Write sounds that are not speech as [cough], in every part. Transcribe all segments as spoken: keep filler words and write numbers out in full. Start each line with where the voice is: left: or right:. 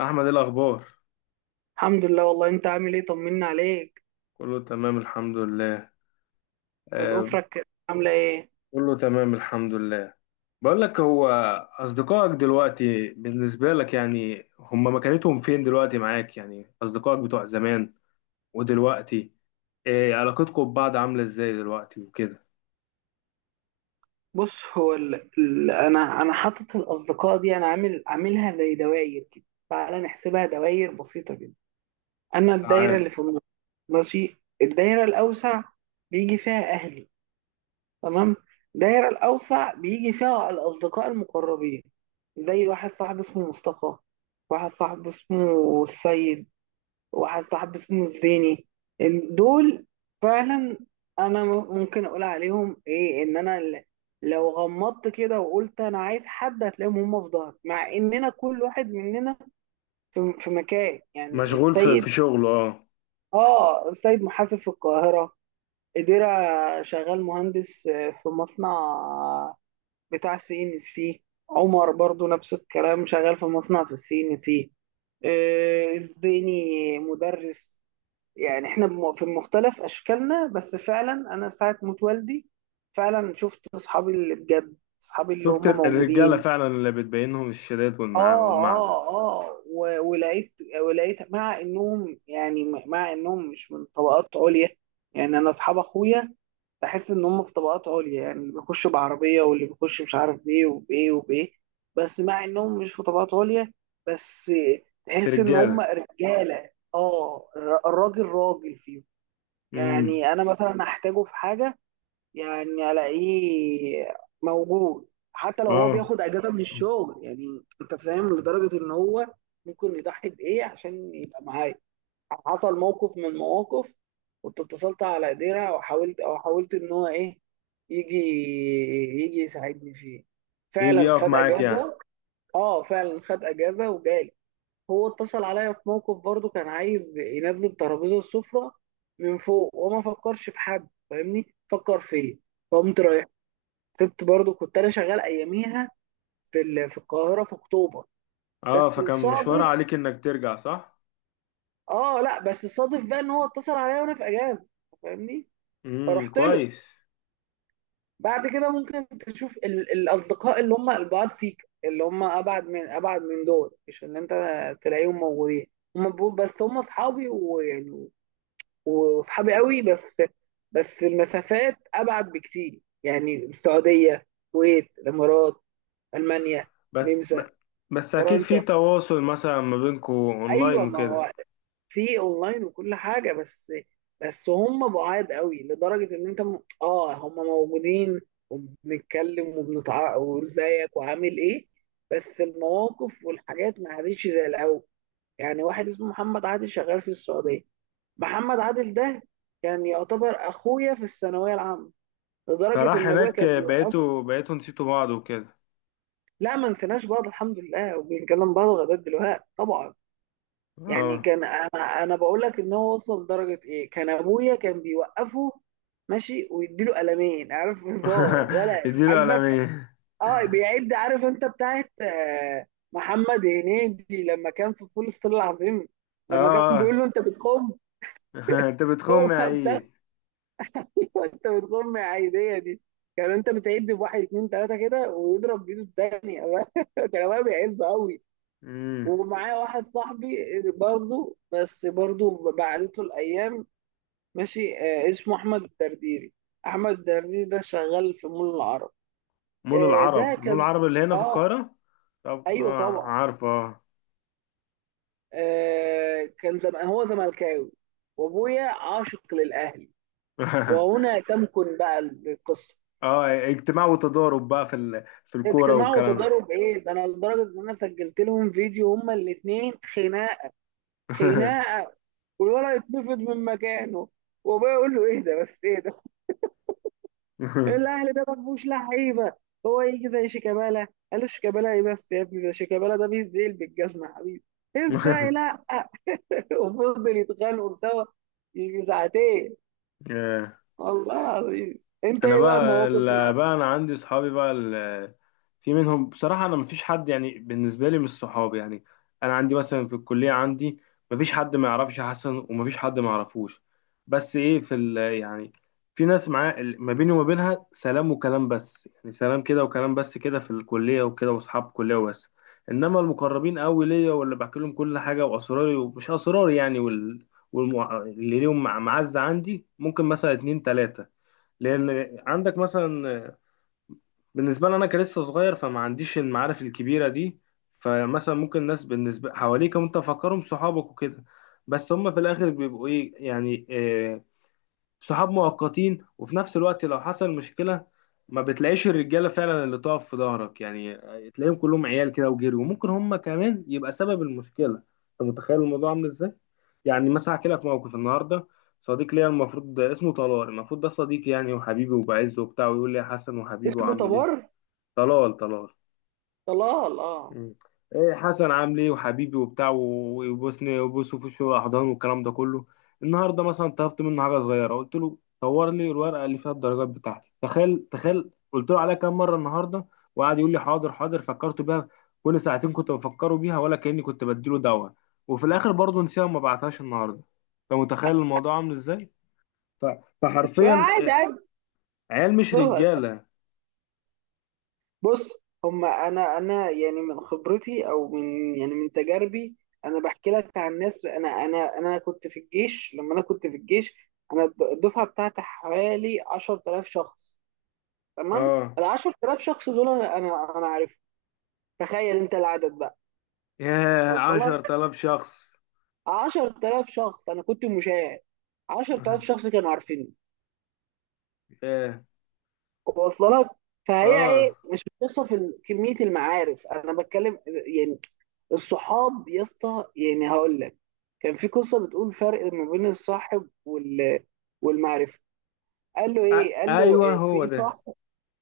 left: احمد، إيه الاخبار؟
right: الحمد لله. والله انت عامل ايه؟ طمنا عليك.
left: كله تمام الحمد لله. آه.
right: والاسره الك- عامله ايه؟
left: كله تمام الحمد لله. بقول لك، هو اصدقائك دلوقتي بالنسبه لك يعني هم مكانتهم فين دلوقتي معاك؟ يعني اصدقائك بتوع زمان ودلوقتي، إيه علاقتكم ببعض؟ عامله ازاي دلوقتي وكده؟
right: بص، هو ال... ال... انا انا حاطط الاصدقاء دي، انا عامل عاملها زي دواير كده. تعالى نحسبها دواير بسيطه جدا. انا الدايره
left: تعال.
right: اللي في النص، ماشي. الدايره الاوسع بيجي فيها اهلي، تمام. الدايره الاوسع بيجي فيها الاصدقاء المقربين، زي واحد صاحبي اسمه مصطفى، واحد صاحبي اسمه السيد، وواحد صاحبي اسمه الزيني. ال- دول فعلا انا م- ممكن اقول عليهم ايه، ان انا ل- لو غمضت كده وقلت انا عايز حد هتلاقيهم هم في ظهري، مع اننا كل واحد مننا في, في مكان. يعني
left: مشغول في
right: السيد،
left: في شغله. اه.
right: اه، السيد محاسب في القاهرة، إديرة، شغال مهندس آه، في مصنع بتاع سي ان سي. عمر برضو نفس الكلام، شغال في مصنع في السي ان سي. آه، الزيني مدرس. يعني احنا بم- في مختلف اشكالنا، بس فعلا انا ساعة موت والدي فعلا شفت اصحابي اللي بجد، اصحابي اللي
left: شفت
right: هم
left: الرجاله
right: موجودين.
left: فعلا اللي بتبينهم، الشداد والمع
right: اه،
left: والمعدن.
right: اه، اه و- ولقيت، ولقيت مع انهم، يعني مع انهم مش من طبقات عليا، يعني انا اصحاب اخويا بحس ان هم في طبقات عليا، يعني اللي بيخش بعربيه واللي بيخش مش عارف بايه وبايه وبايه، بس مع انهم مش في طبقات عليا، بس
left: بس
right: تحس ان هم
left: رجاله.
right: رجاله. اه، الر- الراجل راجل فيهم.
left: امم
right: يعني انا مثلا احتاجه في حاجه يعني الاقيه موجود، حتى لو هو
left: اه.
right: بياخد اجازه من الشغل. يعني انت فاهم لدرجه ان هو ممكن يضحي بايه عشان يبقى معايا. حصل موقف من المواقف، كنت اتصلت على ديرة وحاولت، او حاولت ان هو ايه، يجي، يجي يساعدني فيه،
left: يجي
right: فعلا
left: يقف
right: خد
left: معاك يعني.
right: اجازه. اه فعلا خد اجازه وجالي. هو اتصل عليا في موقف برضه، كان عايز ينزل ترابيزه السفرة من فوق وما فكرش في حد فاهمني، فكر فيا، فقمت رايح. سبت برضه، كنت انا شغال اياميها في ال- في القاهره في اكتوبر،
left: اه،
right: بس
left: فكان مشوار
right: صادف.
left: عليك انك ترجع، صح؟
right: اه لا، بس صادف بقى ان هو اتصل عليا وانا في اجازه، فاهمني،
left: امم
right: فرحت له.
left: كويس.
right: بعد كده ممكن تشوف ال- الاصدقاء اللي هم البعاد فيك، اللي هم ابعد من ابعد من دول، مش اللي انت تلاقيهم موجودين. هم بيقول- بس هم اصحابي، ويعني وصحابي قوي، بس بس المسافات ابعد بكتير، يعني السعوديه، الكويت، الامارات، المانيا،
left: بس
right: النمسا،
left: ب- بس اكيد في
right: فرنسا.
left: تواصل مثلا ما بينكم اونلاين
right: ايوه، ما
left: وكده.
right: هو في اونلاين وكل حاجه، بس بس هم بعاد قوي لدرجه ان انت م... اه هم موجودين وبنتكلم وبنتع وازيك وعامل ايه، بس المواقف والحاجات ما عادتش زي الاول. يعني واحد اسمه محمد عادل شغال في السعوديه. محمد عادل ده كان يعتبر اخويا في الثانويه العامه، لدرجه
left: فراح
right: ان ابويا
left: هناك،
right: كان بيوقف.
left: بقيتوا بقيتوا نسيتوا بعض وكده؟
right: لا، ما نسيناش بعض الحمد لله، وبنكلم بعض لغايه دلوقتي طبعا. يعني
left: اه.
right: كان انا انا بقول لك ان هو وصل لدرجه ايه، كان ابويا كان بيوقفه ماشي ويديله قلمين، عارف؟ [laughs] هزار
left: [laughs]
right: ولا
left: اديله
right: عاجبك؟
left: قلمين.
right: اه، بيعد، عارف انت بتاعت آه، محمد هنيدي لما كان في فول الصين العظيم،
left: اه
right: لما كان بيقول
left: اه.
right: له انت بتخم؟
left: [laughs] انت
right: هو
left: بتخم يا
right: ده.
left: عيد.
right: أيوة، انت بتقوم عادية دي، كان انت بتعد بواحد اتنين تلاتة كده ويضرب بايده التانية. [laughs] كان ابويا بيعز قوي.
left: امم
right: ومعايا واحد صاحبي برضه، بس برضه بعدته الايام، ماشي. آه، اسمه احمد الدرديري. احمد الدرديري ده شغال في مول العرب.
left: مول
right: آه،
left: العرب؟
right: ده
left: مول
right: كان،
left: العرب اللي هنا في
right: اه.
left: القاهرة؟ طب
right: ايوه
left: اه
right: طبعا.
left: عارفه اه.
right: آه، كان زم... هو زملكاوي، وابويا عاشق للاهلي،
left: [laughs]
right: وهنا تمكن بقى القصة.
left: اه. اجتماع وتضارب بقى في ال... في الكورة
right: اجتماع
left: والكلام ده.
right: وتضارب ايه ده، انا لدرجه ان انا سجلت لهم فيديو هما الاثنين. خناقه، خناقه، والولد اتنفض من مكانه، وابويا يقول له ايه ده بس، ايه ده، الاهلي ده ما فيهوش لعيبه، هو يجي زي شيكابالا؟ قال له شيكابالا ايه بس يا ابني، ده شيكابالا ده بيزيل بالجزمه يا حبيبي، ازاي؟ لا. [laughs] وفضل يتخانقوا سوا يجي ساعتين،
left: [laughs] [laughs]
right: والله العظيم. انت
left: انا
right: ايه بقى
left: بقى
right: المواقف
left: ال-
right: اللي-
left: بقى انا عندي صحابي بقى ال- في منهم بصراحه. انا مفيش حد يعني بالنسبه لي مش صحابي يعني. انا عندي مثلا في الكليه، عندي مفيش حد ما يعرفش حسن ومفيش حد ما يعرفوش. بس ايه، في ال يعني في ناس معاه ال- ما بيني وما بينها سلام وكلام بس، يعني سلام كده وكلام بس كده في الكليه وكده، واصحاب كليه وبس. انما المقربين قوي ليا واللي بحكي لهم كل حاجه، واسراري ومش اسراري يعني وال والمع... اللي ليهم مع- معزه عندي، ممكن مثلا اتنين تلاته. لان عندك مثلا، بالنسبه لي انا كلسه صغير، فما عنديش المعارف الكبيره دي. فمثلا ممكن الناس بالنسبه حواليك انت فاكرهم صحابك وكده، بس هم في الاخر بيبقوا ايه يعني، آه، صحاب مؤقتين. وفي نفس الوقت لو حصل مشكلة، ما بتلاقيش الرجالة فعلا اللي تقف في ظهرك يعني. تلاقيهم كلهم عيال كده وجري، وممكن هم كمان يبقى سبب المشكلة. انت متخيل الموضوع عامل ازاي؟ يعني مثلا احكي لك موقف النهارده. صديق ليا، المفروض اسمه طلال، المفروض ده صديقي يعني وحبيبي وبعزه وبتاع، ويقول لي يا حسن وحبيبي
right: اسمه
left: وعامل
right: تبر؟
left: ايه؟ طلال طلال.
right: طلال، اه.
left: مم. إيه حسن عامل ايه وحبيبي وبتاع و- ويبوسني ويبوسه في وشه واحضان والكلام ده كله. النهارده مثلا طلبت منه حاجه صغيره، قلت له صور لي الورقه اللي فيها الدرجات بتاعتي. تخيل، تخيل، قلت له عليها كام مره النهارده! وقعد يقول لي حاضر حاضر، فكرت بيها. كل ساعتين كنت بفكره بيها، ولا كاني كنت بديله دواء. وفي الاخر برضه نسيها وما بعتهاش النهارده. انت متخيل الموضوع عامل ازاي؟ ف- فحرفيا،
right: عادي،
left: إيه،
right: عادي.
left: عيال مش
right: صور.
left: رجاله.
right: بص، هما انا انا يعني من خبرتي، او من يعني من تجاربي، انا بحكي لك عن ناس. انا انا انا كنت في الجيش، لما انا كنت في الجيش انا الد- الدفعه بتاعتي حوالي عشرة آلاف شخص، تمام.
left: اه.
right: ال عشرة آلاف شخص دول انا انا انا عارفهم، تخيل انت العدد بقى،
left: ياه،
right: وصل لك؟
left: عشرة آلاف شخص!
right: عشرة آلاف شخص انا كنت مشاهد، عشرة آلاف شخص
left: [laughs]
right: كانوا عارفيني،
left: ياه.
right: وصل لك؟ فهي ايه،
left: اه.
right: مش قصه في ال- كميه المعارف انا بتكلم يعني. الصحاب يا اسطى، يعني هقول لك، كان في قصه بتقول فرق ما بين الصاحب وال والمعرفه. قال له
left: أ-
right: ايه، قال له
left: ايوه،
right: إيه في
left: هو
right: ايه
left: ده.
right: صاحب؟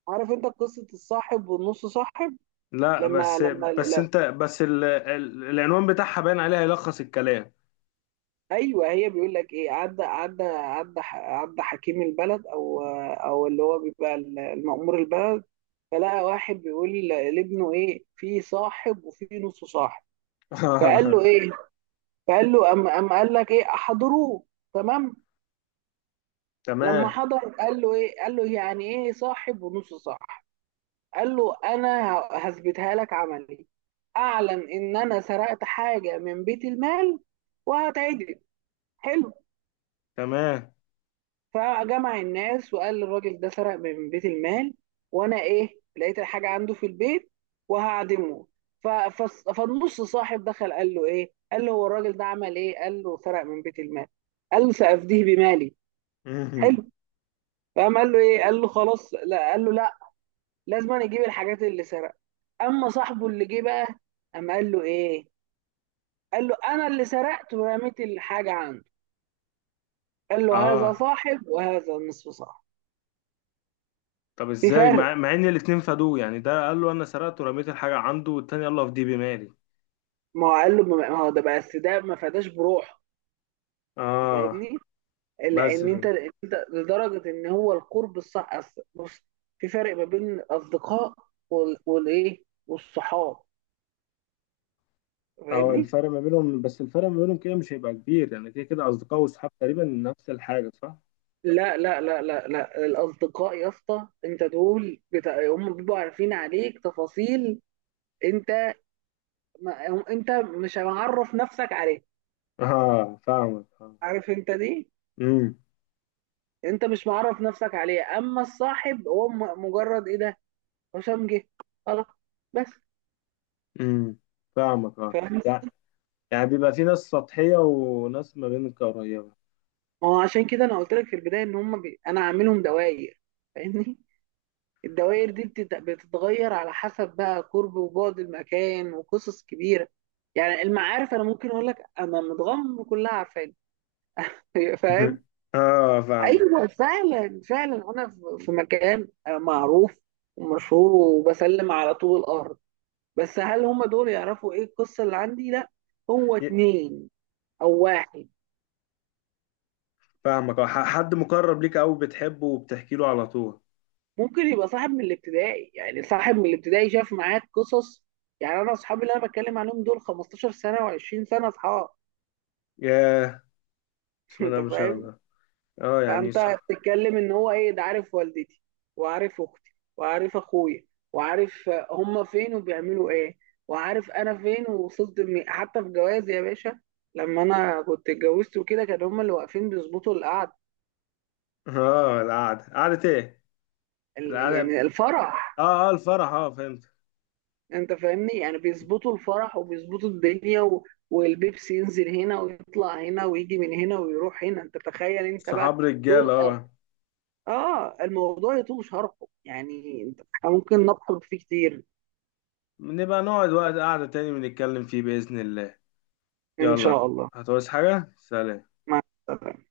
right: عارف انت قصه الصاحب والنص صاحب؟
left: لا
right: لما
left: بس.
right: لما
left: بس
right: لا،
left: انت بس ال... ال... العنوان بتاعها باين عليها، يلخص الكلام.
right: ايوه. هي بيقول لك ايه، عدى عدى عدى ح- عدى حكيم البلد، او او اللي هو بيبقى المأمور البلد، فلقى واحد بيقول لابنه ايه في صاحب وفي نص صاحب. فقال له
left: [laughs]
right: ايه، فقال له أم أم، قال لك ايه احضروه. تمام. لما
left: تمام،
right: حضر قال له ايه، قال له يعني ايه صاحب ونص صاحب؟ قال له انا ه- هثبتها لك عملي. اعلن ان انا سرقت حاجه من بيت المال وهتعدم. حلو.
left: تمام.
right: فجمع الناس وقال الراجل ده سرق من بيت المال، وانا ايه، لقيت الحاجه عنده في البيت وهعدمه. ف- فص- فالنص صاحب دخل قال له ايه، قال له هو الراجل ده عمل ايه؟ قال له سرق من بيت المال. قال له سأفديه بمالي.
left: مهم.
right: حلو. فقام قال له ايه، قال له خلاص لا، قال له لا، لازم أن يجيب الحاجات اللي سرقها. اما صاحبه اللي جه بقى، اما قال له ايه، قال له انا اللي سرقت ورميت الحاجه عنده. قال له هذا
left: اه،
right: صاحب وهذا نصف صاحب.
left: طب
right: في
left: ازاي مع,
right: فرق،
left: مع ان الاتنين فادوه؟ يعني ده قال له انا سرقت ورميت الحاجه عنده، والتاني قال له افديه بمالي.
right: ما هو قال له، ما هو ده بقى، بس ده ما فداش بروحه، فاهمني.
left: اه بس
right: لان انت
left: فهمت.
right: انت لدرجه ان هو القرب الصح، أصل- بص، في فرق ما بين الاصدقاء وال- والايه والصحاب،
left: اه،
right: فاهمني؟
left: الفرق ما بينهم، بس الفرق ما بينهم كده مش هيبقى كبير يعني. كده كده اصدقاء واصحاب تقريبا نفس الحاجه، صح؟
right: لا لا لا لا لا، الاصدقاء يا اسطى انت دول بتا... هم بيبقوا عارفين عليك تفاصيل انت، ما انت مش معرف نفسك عليه،
left: اه فاهمك اه.
right: عارف انت دي؟
left: امم
right: انت مش معرف نفسك عليه، اما الصاحب هو م- مجرد ايه ده، هشام جه، خلاص، بس.
left: امم فاهمك اه.
right: فاهم.
left: يعني، يعني بيبقى في ناس سطحية وناس ما بينك قريبة.
right: ما هو عشان كده انا قلت لك في البدايه ان هم بي... انا عاملهم دوائر، فاهمني؟ الدوائر دي بتت... بتتغير على حسب بقى قرب وبعد المكان، وقصص كبيره. يعني المعارف انا ممكن اقول لك انا متغمر كلها عارفاني. [laughs]
left: [laughs]
right: فاهم؟
left: اه فاهمك.
right: ايوه، فعلا فعلا انا في في مكان معروف ومشهور، وبسلم على طول الارض، بس هل هم دول يعرفوا ايه القصه اللي عندي؟ لا، هو
left: ي-
right: اتنين او واحد.
left: فاهمك. آه، ح- حد مقرب ليك قوي بتحبه وبتحكي له على طول.
right: ممكن يبقى صاحب من الابتدائي، يعني صاحب من الابتدائي شاف معاك قصص. يعني انا اصحابي اللي انا بتكلم عنهم دول خمستاشر سنه و20 سنه اصحاب.
left: ياه.
right: [laughs]
left: بسم
right: انت
left: الله ما شاء
right: فاهم؟
left: الله. اه، يعني
right: فانت
left: صح.
right: بتتكلم ان هو ايه، ده عارف والدتي، وعارف اختي، وعارف اخويا، وعارف هما فين وبيعملوا ايه، وعارف انا فين ووصلت لمين. حتى في جوازي يا باشا، لما انا كنت اتجوزت وكده كانوا هما اللي واقفين بيظبطوا القعد،
left: اه، القعدة قعدة ايه؟
right: ال-
left: القعدة.
right: يعني الفرح.
left: اه اه، الفرح. اه، فهمت.
right: انت فاهمني، يعني بيظبطوا الفرح وبيظبطوا الدنيا و... والبيبسي ينزل هنا ويطلع هنا ويجي من هنا ويروح هنا، انت تخيل انت
left: صحاب
right: بقى.
left: رجال،
right: دول أر-
left: اه.
right: اه الموضوع يطول شرحه، يعني انت ممكن نبحر فيه كتير.
left: نبقى نقعد وقت قعدة تاني بنتكلم فيه، بإذن الله.
right: إن
left: يلا.
right: شاء الله.
left: هتعوز حاجة؟ سلام.
right: مع السلامة.